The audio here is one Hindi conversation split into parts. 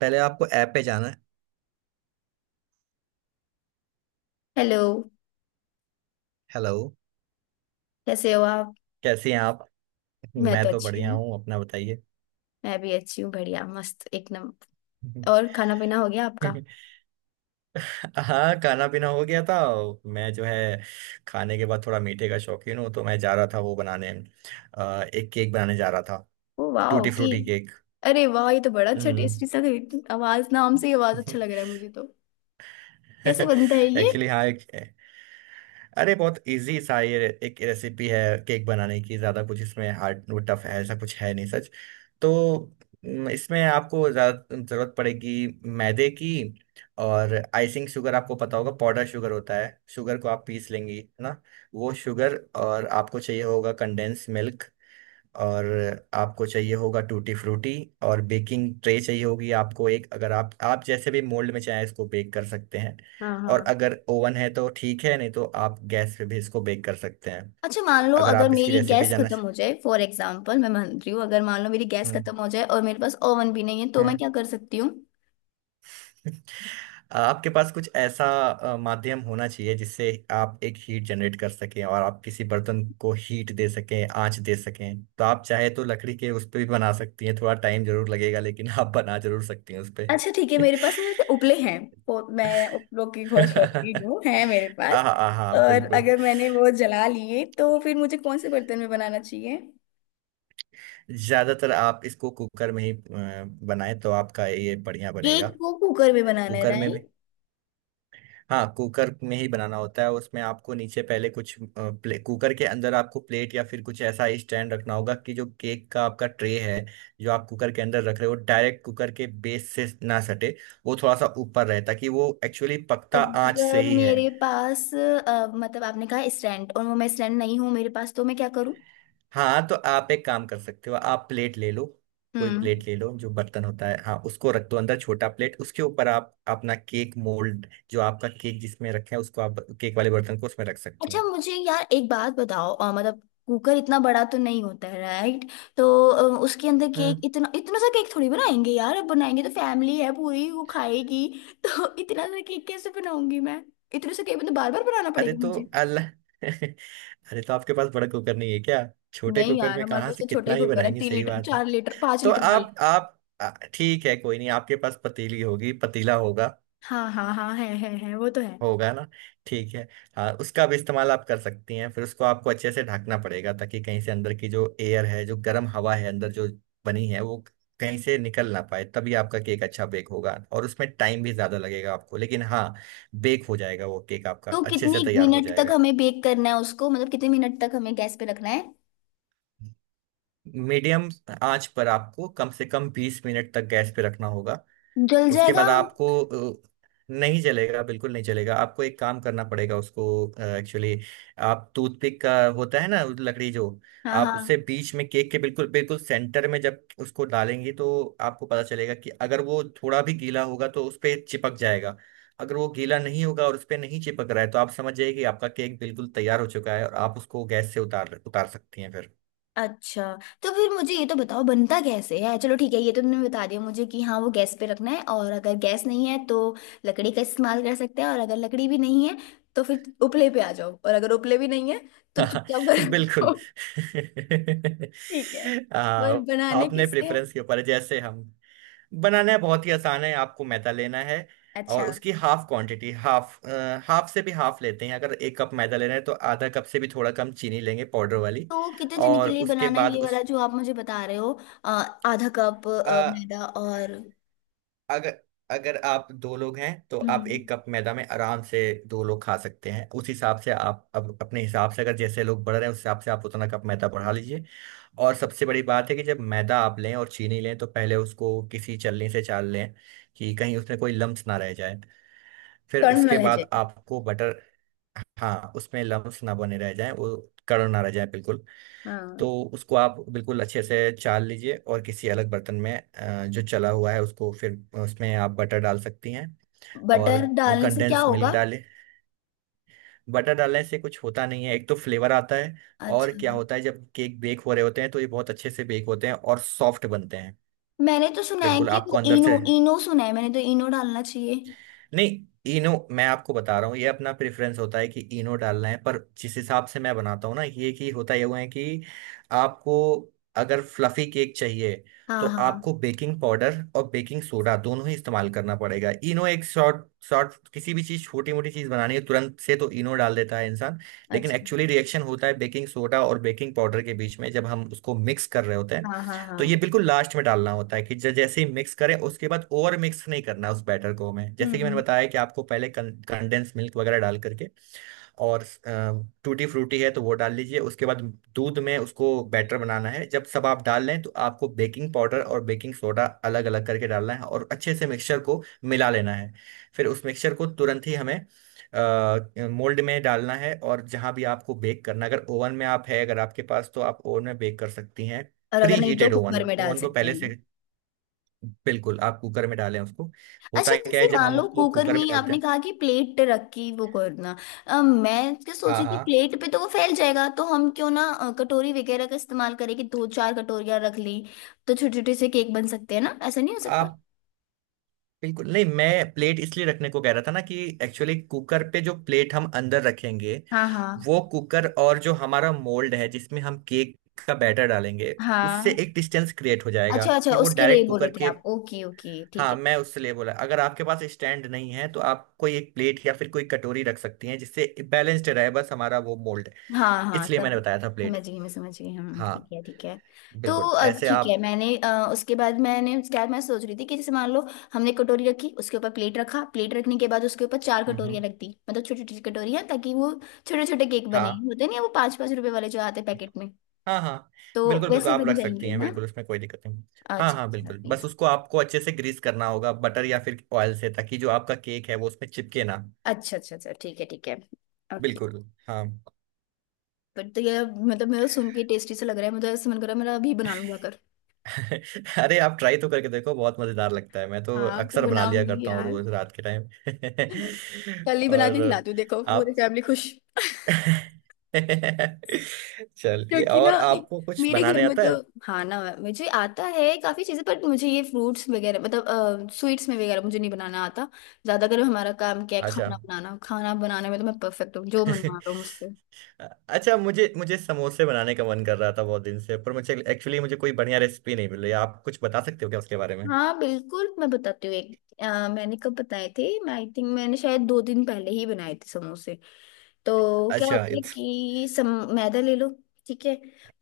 पहले आपको ऐप पे जाना है। हेलो। हेलो। कैसे हो आप। कैसी हैं आप? मैं तो मैं तो अच्छी बढ़िया हूँ। हूँ, अपना बताइए। मैं भी अच्छी हूँ, बढ़िया मस्त, एक नंबर। और खाना पीना हो गया आपका। हाँ, खाना पीना हो गया था। मैं जो है, खाने के बाद थोड़ा मीठे का शौकीन हूँ, तो मैं जा रहा था वो बनाने। एक केक बनाने जा रहा था। ओ वाह, टूटी की। Frutti cake. अरे वाह, ये तो बड़ा अच्छा हम्म। टेस्टी सा है। आवाज, नाम से ही आवाज अच्छा लग रहा है मुझे तो। कैसे बनता है ये। एक्चुअली हाँ एक। अरे बहुत इजी सा ये एक रेसिपी है केक बनाने की। ज़्यादा कुछ इसमें हार्ड वो टफ है ऐसा कुछ है नहीं, सच। तो इसमें आपको ज़्यादा ज़रूरत पड़ेगी मैदे की। और आइसिंग शुगर आपको पता होगा, पाउडर शुगर होता है, शुगर को आप पीस लेंगी, है ना? वो शुगर। और आपको चाहिए होगा कंडेंस मिल्क। और आपको चाहिए होगा टूटी फ्रूटी। और बेकिंग ट्रे चाहिए होगी आपको एक। अगर आप जैसे भी मोल्ड में चाहें इसको बेक कर सकते हैं। हाँ और हाँ। अगर ओवन है तो ठीक है, नहीं तो आप गैस पे भी इसको बेक कर सकते हैं। अच्छा, मान लो अगर अगर आप इसकी मेरी रेसिपी गैस जानना। खत्म हो जाए, फॉर एग्जाम्पल मैं मान रही हूँ, अगर मान लो मेरी गैस हम्म। खत्म हो जाए और मेरे पास ओवन भी नहीं है, तो मैं हम्म। क्या कर सकती हूँ। आपके पास कुछ ऐसा माध्यम होना चाहिए जिससे आप एक हीट जनरेट कर सकें और आप किसी बर्तन को हीट दे सकें, आंच दे सकें। तो आप चाहे तो लकड़ी के उस पे भी बना सकती हैं, थोड़ा टाइम जरूर लगेगा, लेकिन आप बना जरूर सकती हैं उस पे। अच्छा ठीक है, मेरे पास ना वैसे उपले हैं। मैं उपलों की बहुत शौकीन हूँ, है मेरे हाँ, पास। हाँ, हाँ, और बिल्कुल। अगर मैंने वो जला लिए, तो फिर मुझे कौन से बर्तन में बनाना चाहिए। ज्यादातर आप इसको कुकर में ही बनाएं तो आपका ये बढ़िया बनेगा। केक को कुकर में बनाना है, कुकर में भी। राइट। हाँ कुकर में ही बनाना होता है। उसमें आपको नीचे पहले कुछ कुकर के अंदर आपको प्लेट या फिर कुछ ऐसा स्टैंड रखना होगा, कि जो केक का आपका ट्रे है, जो आप कुकर के अंदर रख रहे हो, डायरेक्ट कुकर के बेस से ना सटे। वो थोड़ा सा ऊपर रहे, ताकि वो एक्चुअली पकता आंच से अगर ही है। मेरे पास मतलब आपने कहा स्टैंड, और वो मैं स्टैंड नहीं हूँ मेरे पास, तो मैं क्या करूँ। हाँ, तो आप एक काम कर सकते हो, आप प्लेट ले लो। कोई हम्म। प्लेट ले लो, जो बर्तन होता है, हाँ, उसको रख दो अंदर छोटा प्लेट, उसके ऊपर आप अपना केक मोल्ड, जो आपका केक जिसमें रखे हैं, उसको आप केक वाले बर्तन को उसमें रख सकती अच्छा हैं। मुझे यार एक बात बताओ, मतलब कुकर इतना बड़ा तो नहीं होता है, राइट। तो उसके अंदर केक, हम्म। इतना इतना सा केक थोड़ी बनाएंगे यार। अब बनाएंगे तो फैमिली है पूरी, वो खाएगी। तो इतना सा केक कैसे बनाऊंगी मैं। इतने से केक तो बार बार बनाना अरे पड़ेगा तो मुझे। अल्लाह। अरे तो आपके पास बड़ा कुकर नहीं है क्या? छोटे नहीं कुकर यार, में हमारे कहाँ पास से तो छोटा कितना ही ही कुकर है, बनाएंगे, तीन सही लीटर बात है। 4 लीटर पांच तो लीटर वाला। आप ठीक है कोई नहीं, आपके पास पतीली होगी, पतीला होगा। हाँ हाँ हाँ, है, वो तो है। होगा ना? ठीक है। हाँ उसका भी इस्तेमाल आप कर सकती हैं। फिर उसको आपको अच्छे से ढकना पड़ेगा, ताकि कहीं से अंदर की जो एयर है, जो गर्म हवा है अंदर जो बनी है, वो कहीं से निकल ना पाए, तभी आपका केक अच्छा बेक होगा। और उसमें टाइम भी ज्यादा लगेगा आपको, लेकिन हाँ बेक हो जाएगा वो केक, आपका तो अच्छे कितनी से तैयार हो मिनट तक जाएगा। हमें बेक करना है उसको, मतलब कितने मिनट तक हमें गैस पे रखना है। मीडियम आंच पर आपको कम से कम 20 मिनट तक गैस पे रखना होगा। जल उसके जाएगा। बाद आपको अ, नहीं चलेगा, बिल्कुल नहीं चलेगा। आपको एक काम करना पड़ेगा उसको, एक्चुअली आप टूथपिक का होता है ना, उस लकड़ी जो, हाँ आप उससे हाँ। बीच में केक के बिल्कुल बिल्कुल सेंटर में जब उसको डालेंगे, तो आपको पता चलेगा कि अगर वो थोड़ा भी गीला होगा तो उस पे चिपक जाएगा। अगर वो गीला नहीं होगा और उस पे नहीं चिपक रहा है, तो आप समझ जाइए कि आपका केक बिल्कुल तैयार हो चुका है, और आप उसको गैस से उतार उतार सकती हैं फिर। अच्छा। तो फिर मुझे ये तो बताओ बनता कैसे है। चलो ठीक है, ये तो तुमने बता दिया मुझे कि हाँ वो गैस पे रखना है, और अगर गैस नहीं है तो लकड़ी का इस्तेमाल कर सकते हैं, और अगर लकड़ी भी नहीं है तो फिर उपले पे आ जाओ, और अगर उपले भी नहीं है तो चुपचाप घर बिल्कुल। जाओ। ठीक है। आ, पर बनाने आपने किससे है? प्रेफरेंस के ऊपर है, जैसे हम बनाना है, बहुत ही आसान है। आपको मैदा लेना है, और अच्छा, उसकी हाफ क्वांटिटी, हाफ, हाफ से भी हाफ लेते हैं। अगर एक कप मैदा ले रहे हैं तो आधा कप से भी थोड़ा कम चीनी लेंगे, पाउडर वाली। तो कितने जने के और लिए उसके बनाना है बाद ये वाला जो आप मुझे बता रहे हो। अ, आधा कप उस मैदा, और। अगर अगर आप दो लोग हैं तो आप हम्म। एक कप मैदा में आराम से दो लोग खा सकते हैं। उस हिसाब से आप अब अपने हिसाब से, अगर जैसे लोग बढ़ रहे हैं उस हिसाब से आप उतना कप मैदा बढ़ा लीजिए। और सबसे बड़ी बात है कि जब मैदा आप लें और चीनी लें तो पहले उसको किसी छलनी से चाल लें, कि कहीं उसमें कोई लम्स ना रह जाए। फिर उसके कर्नल है जी। बाद आपको बटर। हाँ उसमें लम्स ना बने रह जाए, वो कड़क ना रह जाए बिल्कुल। तो हाँ। उसको आप बिल्कुल अच्छे से चाल लीजिए और किसी अलग बर्तन में जो चला हुआ है उसको फिर उसमें आप बटर डाल सकती हैं। और बटर डालने से क्या कंडेंस मिल्क होगा। डालें। बटर डालने से कुछ होता नहीं है, एक तो फ्लेवर आता है। और अच्छा। क्या होता है, जब केक बेक हो रहे होते हैं तो ये बहुत अच्छे से बेक होते हैं और सॉफ्ट बनते हैं। मैंने तो सुना है बिल्कुल कि आपको वो अंदर से इनो इनो सुना है मैंने तो, इनो डालना चाहिए। नहीं। इनो मैं आपको बता रहा हूँ, ये अपना प्रेफरेंस होता है कि इनो डालना है। पर जिस हिसाब से मैं बनाता हूँ ना, ये कि होता ये हुआ है कि आपको अगर फ्लफी केक चाहिए हाँ तो हाँ। आपको बेकिंग पाउडर और बेकिंग सोडा दोनों ही इस्तेमाल करना पड़ेगा। इनो एक शॉर्ट शॉर्ट किसी भी चीज़ छोटी मोटी चीज़ बनानी है तुरंत से, तो इनो डाल देता है इंसान। लेकिन अच्छा। एक्चुअली रिएक्शन होता है बेकिंग सोडा और बेकिंग पाउडर के बीच में जब हम उसको मिक्स कर रहे होते हैं, हाँ हाँ हाँ। तो ये बिल्कुल लास्ट में डालना होता है। कि जैसे ही मिक्स करें उसके बाद ओवर मिक्स नहीं करना उस बैटर को। हमें जैसे कि मैंने हम्म। बताया कि आपको पहले कंडेंस मिल्क वगैरह डाल करके और टूटी फ्रूटी है तो वो डाल लीजिए। उसके बाद दूध में उसको बैटर बनाना है। जब सब आप डाल लें तो आपको बेकिंग पाउडर और बेकिंग सोडा अलग अलग करके डालना है और अच्छे से मिक्सचर को मिला लेना है। फिर उस मिक्सचर को तुरंत ही हमें मोल्ड में डालना है। और जहाँ भी आपको बेक करना, अगर ओवन में आप है अगर आपके पास, तो आप ओवन में बेक कर सकती हैं। और प्री अगर नहीं तो हीटेड कुकर ओवन में डाल ओवन को सकते हैं पहले से हम। बिल्कुल आप कुकर में डालें उसको। होता अच्छा, है क्या जैसे है जब मान हम लो उसको कुकर कुकर में में डालते आपने हैं। कहा कि प्लेट रखी, वो करना, मैं क्या सोची थी, हाँ प्लेट पे तो वो फैल जाएगा, तो हम क्यों ना कटोरी वगैरह का इस्तेमाल करें, कि दो चार कटोरियां रख ली। तो छोटे छोटे से केक बन सकते हैं ना, ऐसा नहीं हो सकता। हाँ बिल्कुल नहीं, मैं प्लेट इसलिए रखने को कह रहा था ना कि एक्चुअली कुकर पे जो प्लेट हम अंदर रखेंगे, हाँ हाँ वो कुकर और जो हमारा मोल्ड है जिसमें हम केक का बैटर डालेंगे, उससे हाँ। एक डिस्टेंस क्रिएट हो जाएगा अच्छा अच्छा, कि वो उसके लिए डायरेक्ट बोल रहे कुकर थे के। आप, ओके ओके ठीक हाँ है। मैं उससे लिए बोला, अगर आपके पास स्टैंड नहीं है तो आप कोई एक प्लेट या फिर कोई कटोरी रख सकती हैं, जिससे बैलेंस्ड रहे बस हमारा वो मोल्ड। हाँ हाँ इसलिए मैंने सम, बताया था समझ प्लेट। गई, मैं समझ गई, हम हाँ ठीक है ठीक है। तो बिल्कुल ऐसे ठीक है, आप। मैंने उसके बाद मैंने क्या मैं सोच रही थी कि, जैसे मान लो हमने कटोरी रखी, उसके ऊपर प्लेट रखा, प्लेट रखने के बाद उसके ऊपर चार हम्म। कटोरियाँ रख दी, मतलब छोटी छोटी कटोरियाँ, ताकि वो छोटे छोटे केक बने, हाँ होते नहीं है वो 5-5 रुपए वाले जो आते हैं पैकेट में। हाँ हाँ तो बिल्कुल बिल्कुल वैसे आप बन रख सकती जाएंगे हैं, ना। बिल्कुल उसमें कोई दिक्कत नहीं। हाँ अच्छा हाँ अच्छा बिल्कुल, बस please। उसको आपको अच्छे से ग्रीस करना होगा बटर या फिर ऑयल से, ताकि जो आपका केक है वो उसमें चिपके ना। अच्छा अच्छा अच्छा ठीक है ठीक है। ओके। बिल्कुल। हाँ। पर तो ये, मतलब मेरा सुन के टेस्टी सा लग रहा है मुझे, ऐसे मन कर रहा है मेरा अभी बना लूंगा कर। अरे आप ट्राई तो करके देखो, बहुत मज़ेदार लगता है। मैं तो हाँ, तो अक्सर बना लिया बनाऊंगी करता हूँ यार। रोज रात के टाइम। कल ही बना के और खिलाती हूँ, देखो पूरी आप। फैमिली खुश चलिए, क्योंकि और ना, आपको कुछ मेरे घर बनाने में आता तो, है? खाना मुझे आता है काफी चीजें, पर मुझे ये फ्रूट्स वगैरह मतलब स्वीट्स में वगैरह मुझे नहीं बनाना आता। ज्यादातर हमारा काम क्या है, अच्छा। खाना बनाना, खाना बनाने में तो मैं परफेक्ट हूँ, जो मन मारो मुझसे। अच्छा, मुझे मुझे समोसे बनाने का मन कर रहा था बहुत दिन से, पर मुझे एक्चुअली मुझे कोई बढ़िया रेसिपी नहीं मिल रही। आप कुछ बता सकते हो क्या उसके बारे में? हाँ बिल्कुल, मैं बताती हूँ एक। मैंने कब बताए थे, मैं आई थिंक मैंने शायद 2 दिन पहले ही बनाए थे समोसे। तो क्या अच्छा होता है इट्स। कि, सम मैदा ले लो। ठीक है।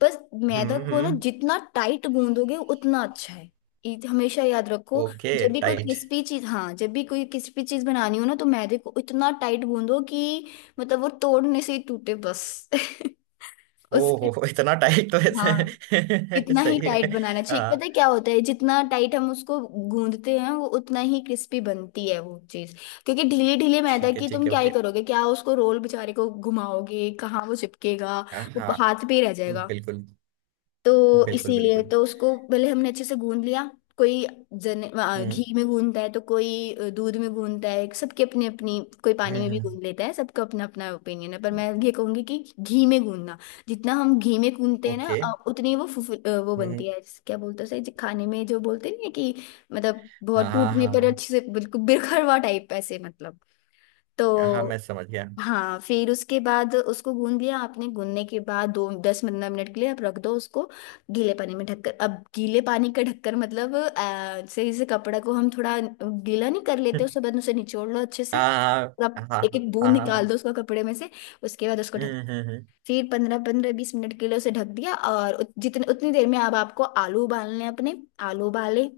बस। मैदा हम्म। को ना हम्म। जितना टाइट गूंदोगे उतना अच्छा है। ये हमेशा याद रखो। ओके जब भी कोई टाइट। क्रिस्पी चीज हाँ, जब भी कोई क्रिस्पी चीज बनानी हो ना, तो मैदे को इतना टाइट गूंदो कि, मतलब वो तोड़ने से ही टूटे बस उसके। ओहो, इतना टाइट? तो हाँ, ऐसे इतना ही सही टाइट है। बनाना चाहिए। हाँ पता है क्या होता है, जितना टाइट हम उसको गूंदते हैं वो उतना ही क्रिस्पी बनती है वो चीज। क्योंकि ढीले ढीले मैदा की ठीक तुम है क्या ही ओके। करोगे, क्या उसको रोल बेचारे को घुमाओगे, कहाँ वो चिपकेगा। वो हाँ हाथ पे ही रह जाएगा। बिल्कुल तो बिल्कुल इसीलिए बिल्कुल। तो उसको पहले हमने अच्छे से गूंद लिया। कोई जने हम्म। घी में गूंदता है, तो कोई दूध में गूंदता है, सबके अपनी अपनी, कोई पानी हम्म। में भी हम्म। गूंद लेता है, सबका अपना अपना ओपिनियन है। पर मैं ये कहूंगी कि घी में गूंदना, जितना हम घी में गूंदते हैं ना ओके। उतनी वो वो हम्म। बनती है। क्या बोलते हैं उसे, जो खाने में जो बोलते नहीं है कि, मतलब हाँ बहुत टूटने पर हाँ अच्छे से बिल्कुल बिरखरवा टाइप ऐसे, मतलब। हाँ। हाँ तो मैं समझ गया। हाँ, फिर उसके बाद उसको गूंद लिया आपने। गूंदने के बाद दो 10-15 मिनट के लिए आप रख दो उसको गीले पानी में ढककर। अब गीले पानी का ढककर मतलब सही से कपड़ा को, हम थोड़ा गीला नहीं कर लेते, उसके बाद उसे निचोड़ लो अच्छे से, हाँ और आप हाँ हाँ एक एक हाँ बूंद निकाल दो हाँ। उसका कपड़े में से। उसके बाद उसको ढक, हम्म। हम्म। फिर 15-15 20 मिनट के लिए उसे ढक दिया। और जितने उतनी देर में अब आपको आलू उबालने हैं अपने। आलू उबाले,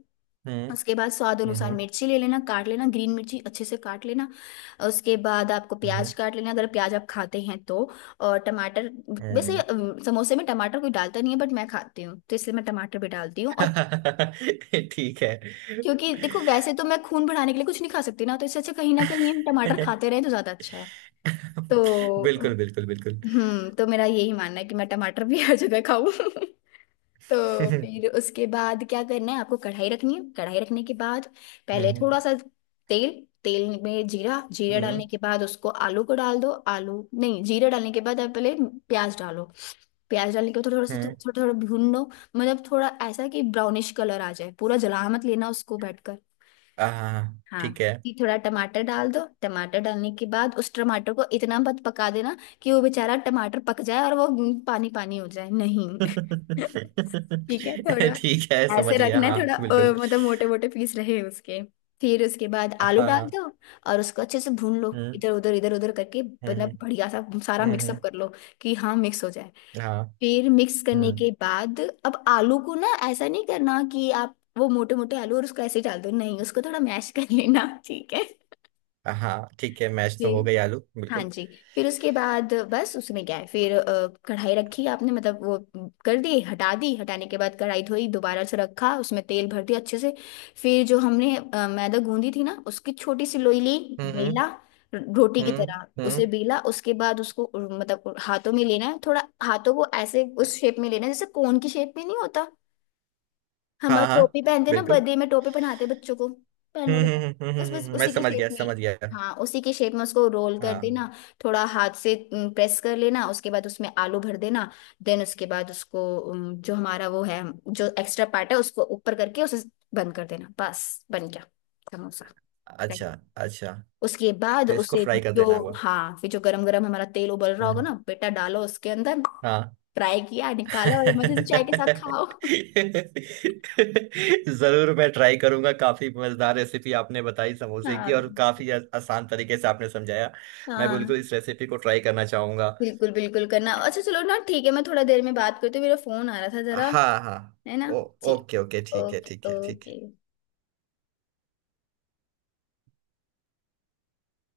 हम्म। उसके बाद स्वाद हम्म। हम्म। अनुसार हम्म। मिर्ची ले लेना, काट लेना, ग्रीन मिर्ची अच्छे से काट लेना। उसके बाद आपको हम्म, प्याज काट लेना, अगर प्याज आप खाते हैं तो। और टमाटर। वैसे हम्म। समोसे में टमाटर कोई डालता नहीं है, बट मैं खाती हूँ तो इसलिए मैं टमाटर भी डालती हूँ। और ठीक है। क्योंकि देखो वैसे तो मैं खून बढ़ाने के लिए कुछ नहीं खा सकती ना, तो इससे अच्छा कहीं ना कहीं हम टमाटर खाते रहे तो ज्यादा अच्छा है। तो बिल्कुल बिल्कुल बिल्कुल। हम्म, तो मेरा यही मानना है कि मैं टमाटर भी हर जगह खाऊं तो हम्म। फिर उसके बाद क्या करना है आपको, कढ़ाई रखनी है। कढ़ाई रखने के बाद पहले थोड़ा सा तेल, तेल में जीरा, जीरा हम्म। डालने के बाद उसको आलू को डाल दो, आलू नहीं, जीरा डालने के बाद आप पहले प्याज डालो। प्याज डालने के बाद थोड़ा सा, हम्म। थोड़ा थोड़ा भून लो, मतलब थोड़ा ऐसा कि ब्राउनिश कलर आ जाए, पूरा जला मत लेना उसको बैठकर। हाँ हाँ। ठीक है। फिर थोड़ा टमाटर डाल दो। टमाटर डालने के बाद उस टमाटर को इतना मत पका देना कि वो बेचारा टमाटर पक जाए और वो पानी पानी हो जाए, नहीं ठीक है। थोड़ा ठीक है समझ ऐसे गया, रखना है, हाँ थोड़ा बिल्कुल। मतलब मोटे मोटे पीस रहे उसके। फिर उसके बाद आलू हाँ हाँ। डाल दो, और उसको अच्छे से भून लो, हम्म। इधर उधर करके, हम्म। हम्म। मतलब बढ़िया सा सारा हम्म, मिक्सअप हम्म। कर लो, कि हाँ मिक्स हो जाए। हाँ। फिर मिक्स करने हम्म। के बाद, अब आलू को ना ऐसा नहीं करना कि आप वो मोटे मोटे आलू और उसको ऐसे ही डाल दो, नहीं उसको थोड़ा मैश कर लेना, ठीक हाँ ठीक है, मैच है। तो हो गई आलू, हाँ बिल्कुल। जी। फिर उसके बाद बस उसमें क्या है। फिर कढ़ाई रखी आपने, मतलब वो कर दी, हटा दी, हटाने के बाद कढ़ाई धोई, दोबारा से रखा, उसमें तेल भर दिया अच्छे से। फिर जो हमने मैदा गूंदी थी ना, उसकी छोटी सी लोई ली। हम्म। हम्म। बेला, रोटी की हम्म। तरह उसे हम्म, बेला। उसके बाद उसको मतलब हाथों में लेना है, थोड़ा हाथों को ऐसे उस शेप में लेना है जैसे कोन की शेप में नहीं होता। हम और, हाँ हाँ टोपी पहनते हैं ना, बिल्कुल। बर्थडे में टोपी पहनाते हैं बच्चों को, पहन लो हम्म। बेटा, हम्म। हम्म। बस बस मैं उसी की समझ शेप गया में। समझ गया। हाँ, उसी की शेप में उसको रोल कर हाँ। देना। थोड़ा हाथ से प्रेस कर लेना, उसके बाद उसमें आलू भर देना। देन उसके बाद उसको, जो हमारा वो है जो एक्स्ट्रा पार्ट है, उसको ऊपर करके उसे बंद कर देना। बस, बन गया समोसा। Thank अच्छा you. अच्छा। उसके बाद फिर इसको उसे, फ्राई कर देना जो, हुआ? हाँ फिर जो गरम गरम हमारा तेल उबल रहा होगा हम्म। ना, बेटा डालो उसके अंदर। हाँ। फ्राई किया, निकालो, और मजे से चाय के साथ खाओ जरूर मैं ट्राई करूंगा, काफी मजेदार रेसिपी आपने बताई समोसे की, हाँ और काफी आसान तरीके से आपने समझाया। मैं हाँ, बिल्कुल इस रेसिपी को ट्राई करना चाहूंगा। बिल्कुल बिल्कुल करना। अच्छा चलो ना, ठीक है, मैं थोड़ा देर में बात करती हूँ, मेरा फोन आ रहा था जरा, हाँ हाँ। है ना। ओ। जी। ओके ओके ठीक है ओके ठीक है ठीक है। ओके।